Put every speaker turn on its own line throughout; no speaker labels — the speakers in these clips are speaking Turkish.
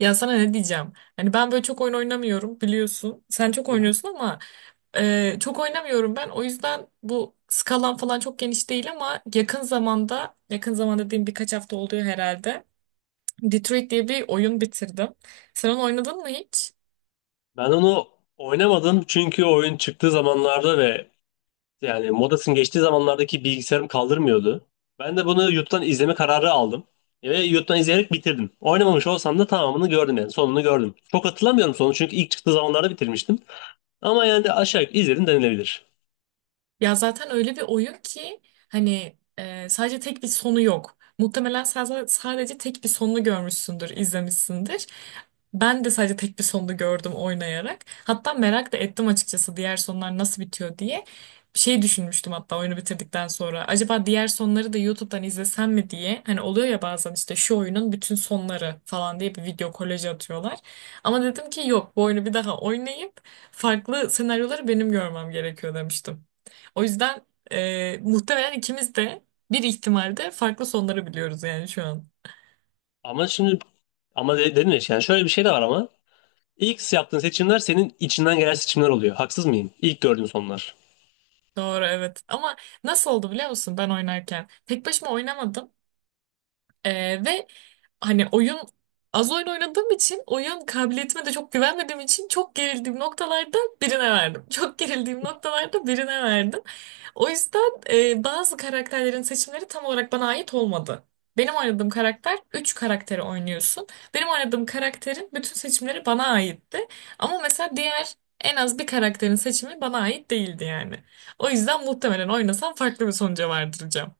Ya sana ne diyeceğim? Hani ben böyle çok oyun oynamıyorum biliyorsun. Sen çok oynuyorsun ama çok oynamıyorum ben. O yüzden bu skalan falan çok geniş değil ama yakın zaman dediğim birkaç hafta oluyor herhalde. Detroit diye bir oyun bitirdim. Sen onu oynadın mı hiç?
Ben onu oynamadım çünkü oyun çıktığı zamanlarda ve modasının geçtiği zamanlardaki bilgisayarım kaldırmıyordu. Ben de bunu YouTube'dan izleme kararı aldım. Ve YouTube'dan izleyerek bitirdim. Oynamamış olsam da tamamını gördüm sonunu gördüm. Çok hatırlamıyorum sonu çünkü ilk çıktığı zamanlarda bitirmiştim. Ama de aşağı yukarı izledim denilebilir.
Ya zaten öyle bir oyun ki sadece tek bir sonu yok. Muhtemelen sadece tek bir sonunu görmüşsündür, izlemişsindir. Ben de sadece tek bir sonunu gördüm oynayarak. Hatta merak da ettim açıkçası diğer sonlar nasıl bitiyor diye. Şey düşünmüştüm hatta oyunu bitirdikten sonra. Acaba diğer sonları da YouTube'dan izlesem mi diye. Hani oluyor ya bazen işte şu oyunun bütün sonları falan diye bir video kolajı atıyorlar. Ama dedim ki yok, bu oyunu bir daha oynayıp farklı senaryoları benim görmem gerekiyor demiştim. O yüzden muhtemelen ikimiz de bir ihtimalde farklı sonları biliyoruz yani şu an.
Ama şimdi ama de- dedim ya yani şöyle bir şey de var ama ilk yaptığın seçimler senin içinden gelen seçimler oluyor. Haksız mıyım? İlk gördüğün sonlar.
Doğru, evet. Ama nasıl oldu biliyor musun ben oynarken? Tek başıma oynamadım. Ve hani az oyun oynadığım için, oyun kabiliyetime de çok güvenmediğim için çok gerildiğim noktalarda birine verdim. Çok gerildiğim noktalarda birine verdim. O yüzden bazı karakterlerin seçimleri tam olarak bana ait olmadı. Benim oynadığım karakter Üç karakteri oynuyorsun. Benim oynadığım karakterin bütün seçimleri bana aitti. Ama mesela diğer en az bir karakterin seçimi bana ait değildi yani. O yüzden muhtemelen oynasam farklı bir sonuca vardıracağım.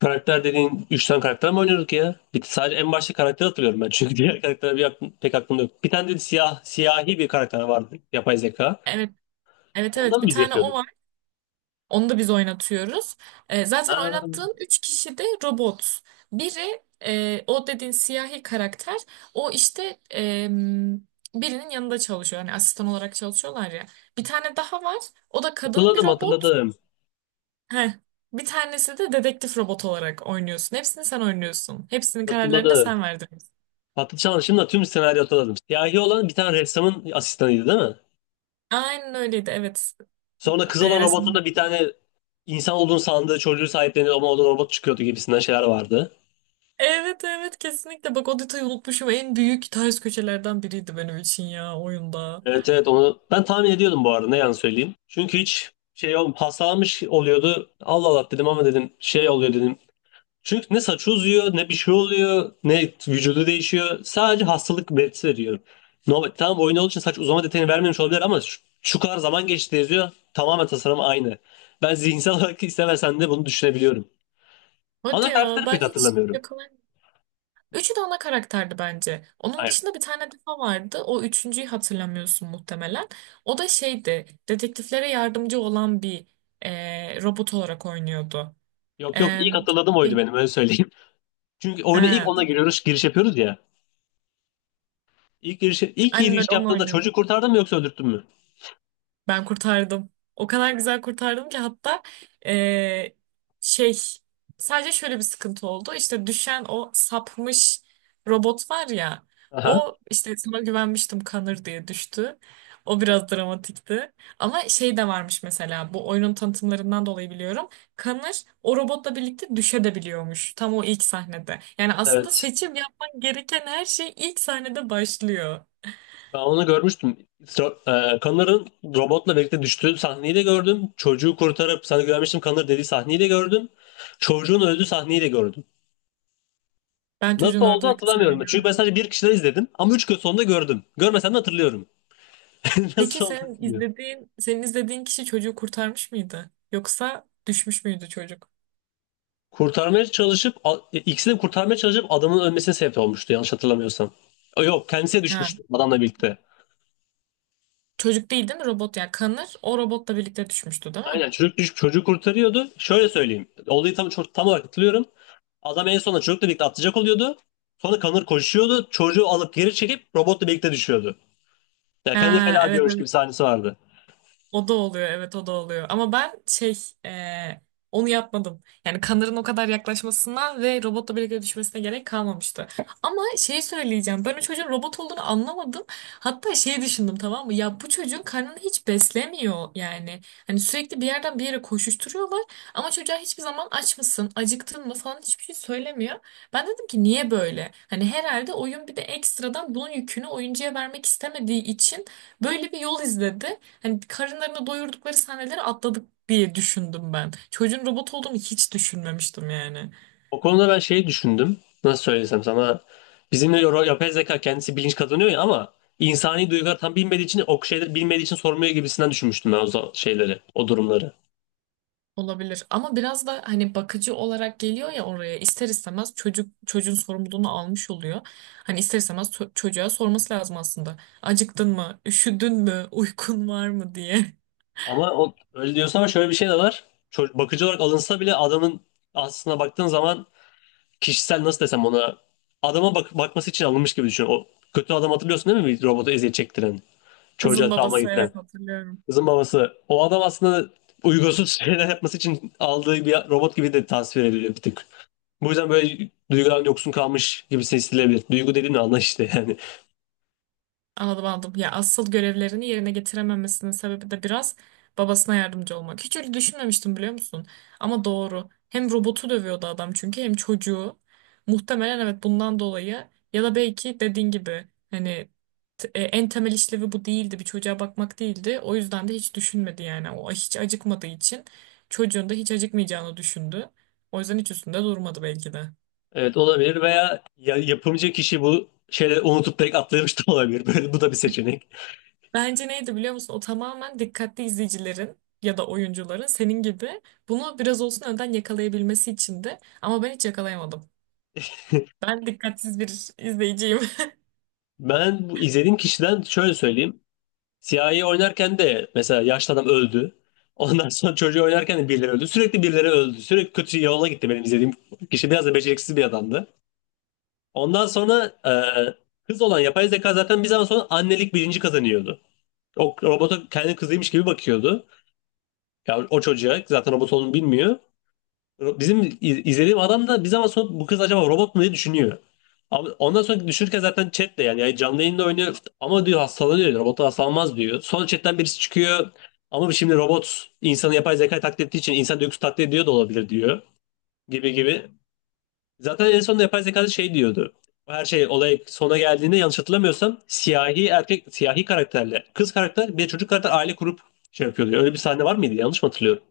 Karakter dediğin 3 tane karakter mi oynuyorduk ya? Bir, sadece en başta karakteri hatırlıyorum ben. Çünkü diğer karakter pek aklımda yok. Bir tane de siyahi bir karakter vardı. Yapay zeka.
Evet, evet,
Ondan
evet.
mı
Bir
biz
tane o.
yapıyorduk?
Onu da biz oynatıyoruz. Zaten
Ha,
oynattığın üç kişi de robot. Biri o dediğin siyahi karakter. O işte, birinin yanında çalışıyor. Hani asistan olarak çalışıyorlar ya. Bir tane daha var. O da kadın bir
hatırladım
robot.
hatırladım.
Heh. Bir tanesi de dedektif robot olarak oynuyorsun. Hepsini sen oynuyorsun. Hepsinin kararlarını da
Hatırladım.
sen verdiriyorsun.
Patlıcan'ın şimdi tüm senaryo hatırladım. Siyahi olan bir tane ressamın asistanıydı, değil mi?
Aynen öyleydi. Evet.
Sonra kız olan robotun
Resim.
da bir tane insan olduğunu sandığı çocuğu sahiplenir ama o da robot çıkıyordu gibisinden şeyler vardı.
Evet, evet, kesinlikle. Bak, o detayı unutmuşum. En büyük ters köşelerden biriydi benim için ya oyunda.
Evet evet, onu ben tahmin ediyordum bu arada, ne yalan söyleyeyim. Çünkü hiç olm hastalanmış oluyordu. Allah Allah dedim ama dedim şey oluyor dedim. Çünkü ne saçı uzuyor ne bir şey oluyor ne vücudu değişiyor. Sadece hastalık belirtisi veriyor. No, tamam, oyun olduğu için saç uzama detayını vermemiş olabilir ama şu kadar zaman geçti yazıyor. Tamamen tasarım aynı. Ben zihinsel olarak istemesen de bunu düşünebiliyorum.
Hadi
Ana
ya,
karakteri
ben
pek
hiç
hatırlamıyorum.
yakalayamadım. Üçü de ana karakterdi bence. Onun
Hayır.
dışında bir tane daha vardı. O üçüncüyü hatırlamıyorsun muhtemelen. O da şeydi. Dedektiflere yardımcı olan bir robot olarak oynuyordu.
Yok yok,
E,
ilk hatırladığım oydu
şey,
benim, öyle söyleyeyim. Çünkü oyuna ilk
ha,
ona giriyoruz, giriş yapıyoruz ya. İlk
aynen
giriş
öyle, onu
yaptığında
oynuyordu.
çocuğu kurtardın mı yoksa öldürttün mü?
Ben kurtardım. O kadar güzel kurtardım ki, hatta eee, şey sadece şöyle bir sıkıntı oldu. İşte düşen o sapmış robot var ya.
Aha,
O işte sana güvenmiştim Kanır diye düştü. O biraz dramatikti. Ama şey de varmış, mesela bu oyunun tanıtımlarından dolayı biliyorum. Kanır o robotla birlikte düşebiliyormuş tam o ilk sahnede. Yani aslında
evet.
seçim yapman gereken her şey ilk sahnede başlıyor.
Ben onu görmüştüm. Connor'ın robotla birlikte düştüğü sahneyi de gördüm. Çocuğu kurtarıp sana güvenmiştim Connor dediği sahneyi de gördüm. Çocuğun öldüğü sahneyi de gördüm.
Ben çocuğun
Nasıl oldu
ördüğü
hatırlamıyorum.
sahneyi
Çünkü ben
görmedim.
sadece bir kişiden izledim ama üç gün sonunda gördüm. Görmesem de hatırlıyorum.
Peki
Nasıl oldu
sen
bilmiyorum.
izlediğin, senin izlediğin kişi çocuğu kurtarmış mıydı? Yoksa düşmüş müydü çocuk?
Kurtarmaya çalışıp, a- e, ikisini de kurtarmaya çalışıp adamın ölmesine sebep olmuştu yanlış hatırlamıyorsam. Yok, kendisi
Ha.
düşmüştü adamla birlikte.
Çocuk değil değil mi? Robot ya. Kanır. O robotla birlikte düşmüştü değil mi?
Aynen, çocuk düşüp çocuğu kurtarıyordu. Şöyle söyleyeyim. Olayı tam olarak hatırlıyorum. Adam en sonunda çocukla birlikte atlayacak oluyordu. Sonra Connor koşuyordu. Çocuğu alıp geri çekip robotla birlikte düşüyordu. Ya kendi
Ha,
feda
evet,
diyormuş
evet.
gibi sahnesi vardı.
O da oluyor, evet, o da oluyor. Ama ben e, onu yapmadım. Yani Kanırın o kadar yaklaşmasına ve robotla birlikte düşmesine gerek kalmamıştı. Ama şeyi söyleyeceğim. Ben o çocuğun robot olduğunu anlamadım. Hatta şey düşündüm, tamam mı? Ya bu çocuğun karnını hiç beslemiyor yani. Hani sürekli bir yerden bir yere koşuşturuyorlar. Ama çocuğa hiçbir zaman aç mısın, acıktın mı falan hiçbir şey söylemiyor. Ben dedim ki niye böyle? Hani herhalde oyun bir de ekstradan bunun yükünü oyuncuya vermek istemediği için böyle bir yol izledi. Hani karınlarını doyurdukları sahneleri atladık diye düşündüm ben. Çocuğun robot olduğunu hiç düşünmemiştim yani.
O konuda ben şeyi düşündüm. Nasıl söylesem sana. Yapay zeka kendisi bilinç kazanıyor ya ama insani duygular tam bilmediği için o şeyleri bilmediği için sormuyor gibisinden düşünmüştüm ben şeyleri, o durumları.
Olabilir ama biraz da hani bakıcı olarak geliyor ya oraya, ister istemez çocuğun sorumluluğunu almış oluyor. Hani ister istemez çocuğa sorması lazım aslında. Acıktın mı? Üşüdün mü? Uykun var mı diye.
Ama öyle diyorsun ama şöyle bir şey de var. Bakıcı olarak alınsa bile adamın aslına baktığın zaman kişisel nasıl desem ona adama bak bakması için alınmış gibi düşün. O kötü adam hatırlıyorsun değil mi? Bir robotu eziyet çektiren,
Kızın
çocuğa travma
babası,
getiren.
evet, hatırlıyorum.
Kızın babası. O adam aslında uygunsuz şeyler yapması için aldığı bir robot gibi de tasvir ediliyor bir tık. Bu yüzden böyle duygudan yoksun kalmış gibi hissedilebilir. Duygu dediğin anla işte yani.
Anladım, anladım. Ya asıl görevlerini yerine getirememesinin sebebi de biraz babasına yardımcı olmak. Hiç öyle düşünmemiştim biliyor musun? Ama doğru. Hem robotu dövüyordu adam çünkü, hem çocuğu. Muhtemelen evet bundan dolayı ya da belki dediğin gibi hani en temel işlevi bu değildi. Bir çocuğa bakmak değildi. O yüzden de hiç düşünmedi yani. O hiç acıkmadığı için çocuğun da hiç acıkmayacağını düşündü. O yüzden hiç üstünde durmadı belki de.
Evet olabilir veya yapımcı kişi bu şeyleri unutup direkt atlamış da olabilir. Böyle bu da bir seçenek.
Bence neydi biliyor musun? O tamamen dikkatli izleyicilerin ya da oyuncuların senin gibi bunu biraz olsun önden yakalayabilmesi içindi. Ama ben hiç yakalayamadım. Ben dikkatsiz bir izleyiciyim.
Ben bu izlediğim kişiden şöyle söyleyeyim. Siyahi oynarken de mesela yaşlı adam öldü. Ondan sonra çocuğu oynarken de birileri öldü. Sürekli birileri öldü. Sürekli kötü yola gitti benim izlediğim kişi. Biraz da beceriksiz bir adamdı. Ondan sonra kız olan yapay zeka zaten bir zaman sonra annelik bilinci kazanıyordu. O robota kendi kızıymış gibi bakıyordu. Ya o çocuğa zaten robot olduğunu bilmiyor. İzlediğim adam da bir zaman sonra bu kız acaba robot mu diye düşünüyor. Ama ondan sonra düşünürken zaten chatle yani canlı yayında oynuyor ama diyor hastalanıyor diyor. Robot hastalanmaz diyor. Sonra chatten birisi çıkıyor ama şimdi robot insanı yapay zeka taklit ettiği için insan duygusu taklit ediyor da olabilir diyor gibi gibi. Zaten en sonunda yapay zeka da şey diyordu. Her şey olay sona geldiğinde yanlış hatırlamıyorsam siyahi karakterle kız karakter bir de çocuk karakter aile kurup şey yapıyor diyor. Öyle bir sahne var mıydı? Yanlış mı hatırlıyorum?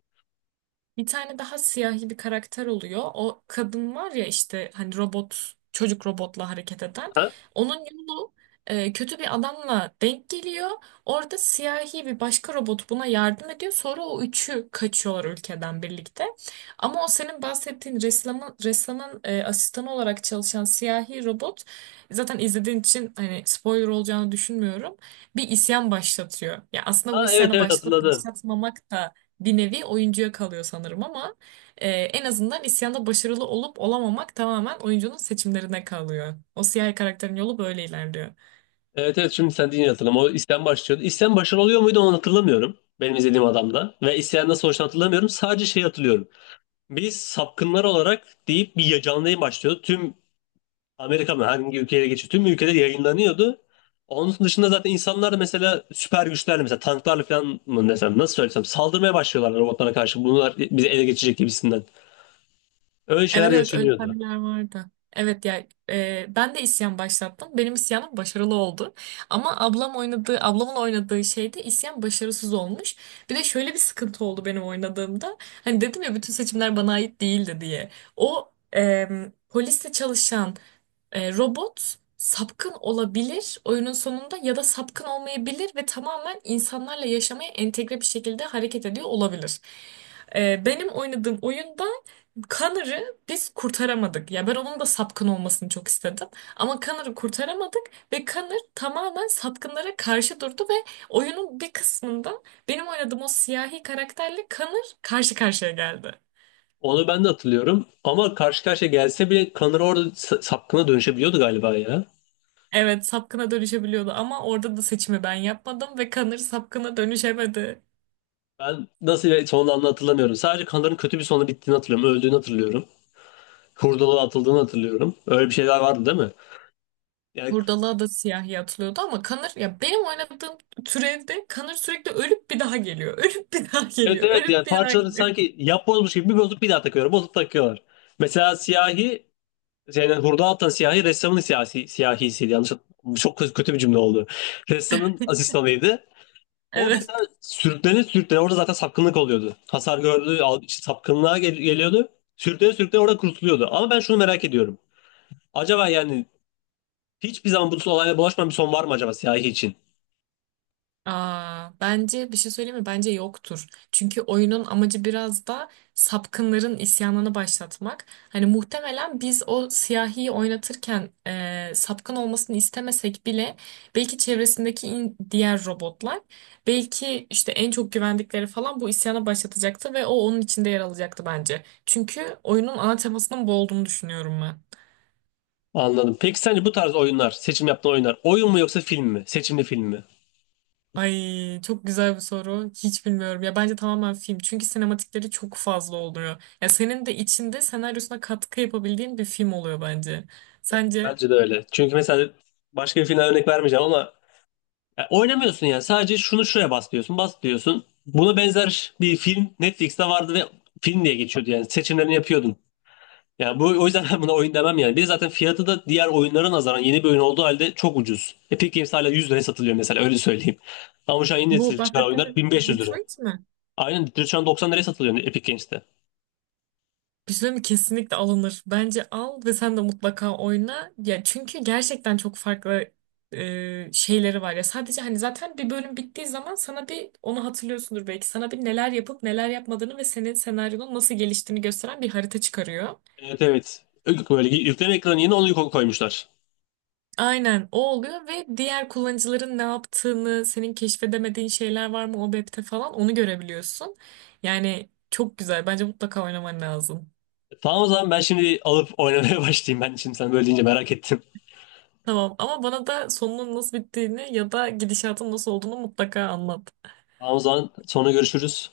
Bir tane daha siyahi bir karakter oluyor. O kadın var ya, işte hani robot çocuk, robotla hareket eden.
Ha?
Onun yolu kötü bir adamla denk geliyor. Orada siyahi bir başka robot buna yardım ediyor. Sonra o üçü kaçıyorlar ülkeden birlikte. Ama o senin bahsettiğin ressamın asistanı olarak çalışan siyahi robot, zaten izlediğin için hani spoiler olacağını düşünmüyorum. Bir isyan başlatıyor. Ya aslında bu
Ha, evet
isyanı
evet,
başlatıp
hatırladım.
başlatmamak da bir nevi oyuncuya kalıyor sanırım ama en azından isyanda başarılı olup olamamak tamamen oyuncunun seçimlerine kalıyor. O siyahi karakterin yolu böyle ilerliyor.
Evet evet, şimdi sen deyince hatırladım. O isyan başlıyordu. İsyan başarılı oluyor muydu onu hatırlamıyorum. Benim izlediğim adamda. Ve isyandan sonuçta hatırlamıyorum. Sadece şey hatırlıyorum. Biz sapkınlar olarak deyip bir canlı yayın başlıyordu. Tüm Amerika mı, hangi ülkeye geçiyor? Tüm ülkede yayınlanıyordu. Onun dışında zaten insanlar da mesela süper güçlerle mesela tanklarla falan mı desem nasıl söylesem saldırmaya başlıyorlar robotlara karşı. Bunlar bizi ele geçirecek gibisinden. Öyle şeyler
Evet, evet, öyle
yaşanıyordu.
sahneler vardı. Evet ya, ben de isyan başlattım. Benim isyanım başarılı oldu. Ama ablamın oynadığı şeyde isyan başarısız olmuş. Bir de şöyle bir sıkıntı oldu benim oynadığımda. Hani dedim ya bütün seçimler bana ait değildi diye. O polisle çalışan robot sapkın olabilir oyunun sonunda ya da sapkın olmayabilir ve tamamen insanlarla yaşamaya entegre bir şekilde hareket ediyor olabilir. Benim oynadığım oyunda Connor'ı biz kurtaramadık. Ya ben onun da sapkın olmasını çok istedim. Ama Connor'ı kurtaramadık ve Connor tamamen sapkınlara karşı durdu ve oyunun bir kısmında benim oynadığım o siyahi karakterle Connor karşı karşıya geldi.
Onu ben de hatırlıyorum. Ama karşı karşıya gelse bile Kanır orada sapkına dönüşebiliyordu galiba ya.
Evet, sapkına dönüşebiliyordu ama orada da seçimi ben yapmadım ve Kanır sapkına dönüşemedi.
Ben nasıl bir sonlandı hatırlamıyorum. Sadece Kanır'ın kötü bir sonu bittiğini hatırlıyorum. Öldüğünü hatırlıyorum. Hurdalığa atıldığını hatırlıyorum. Öyle bir şeyler vardı değil mi? Yani
Hurdalığa da siyahi atılıyordu ama Kanır, ya benim oynadığım türevde Kanır sürekli ölüp bir daha geliyor. Ölüp bir daha
evet
geliyor.
evet,
Ölüp
yani
bir daha
parçaları
geliyor.
sanki yapbozmuş gibi bir bozup bir daha takıyorlar. Bozup takıyorlar. Mesela siyahi hurdalığa atan siyahi ressamın siyahisiydi. Yanlış hatırlamıyorum. Çok kötü bir cümle oldu. Ressamın asistanıydı. O
Evet.
mesela sürüklene sürüklene orada zaten sapkınlık oluyordu. Hasar gördü, al- işte Sapkınlığa geliyordu. Sürüklene sürüklene orada kurtuluyordu. Ama ben şunu merak ediyorum. Acaba hiçbir zaman bu olayla bulaşmayan bir son var mı acaba siyahi için?
Aa, bence bir şey söyleyeyim mi? Bence yoktur. Çünkü oyunun amacı biraz da sapkınların isyanını başlatmak. Hani muhtemelen biz o siyahiyi oynatırken sapkın olmasını istemesek bile belki çevresindeki diğer robotlar, belki işte en çok güvendikleri falan, bu isyana başlatacaktı ve o onun içinde yer alacaktı bence. Çünkü oyunun ana temasının bu olduğunu düşünüyorum ben.
Anladım. Peki sence bu tarz oyunlar, seçim yaptığın oyunlar oyun mu yoksa film mi? Seçimli film mi?
Ay, çok güzel bir soru. Hiç bilmiyorum. Ya bence tamamen film. Çünkü sinematikleri çok fazla oluyor. Ya senin de içinde senaryosuna katkı yapabildiğin bir film oluyor bence. Sence
Bence de öyle. Çünkü mesela başka bir filmden örnek vermeyeceğim ama ya oynamıyorsun yani. Sadece şunu şuraya bas diyorsun. Buna benzer bir film Netflix'te vardı ve film diye geçiyordu yani. Seçimlerini yapıyordun. Yani bu o yüzden ben buna oyun demem yani. Bir de zaten fiyatı da diğer oyunlara nazaran yeni bir oyun olduğu halde çok ucuz. Epic Games hala 100 liraya satılıyor mesela, öyle söyleyeyim. Ama şu an yeni
bu
nesil çıkan
bahsettiğimiz
oyunlar 1500 lira.
Detroit mi?
Aynen, direkt şu an 90 liraya satılıyor Epic Games'te.
Bir şey söyleyeyim mi? Kesinlikle alınır. Bence al ve sen de mutlaka oyna. Ya çünkü gerçekten çok farklı şeyleri var. Ya sadece hani zaten bir bölüm bittiği zaman sana bir onu hatırlıyorsundur belki. Sana bir neler yapıp neler yapmadığını ve senin senaryonun nasıl geliştiğini gösteren bir harita çıkarıyor.
Evet evet. Böyle yükleme ekranı yeni onu koymuşlar.
Aynen, o oluyor ve diğer kullanıcıların ne yaptığını, senin keşfedemediğin şeyler var mı o map'te falan, onu görebiliyorsun. Yani çok güzel. Bence mutlaka oynaman lazım.
Tamam o zaman ben şimdi alıp oynamaya başlayayım. Ben şimdi sen böyle deyince merak ettim.
Tamam ama bana da sonunun nasıl bittiğini ya da gidişatın nasıl olduğunu mutlaka anlat.
Tamam o zaman sonra görüşürüz.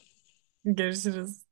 Görüşürüz.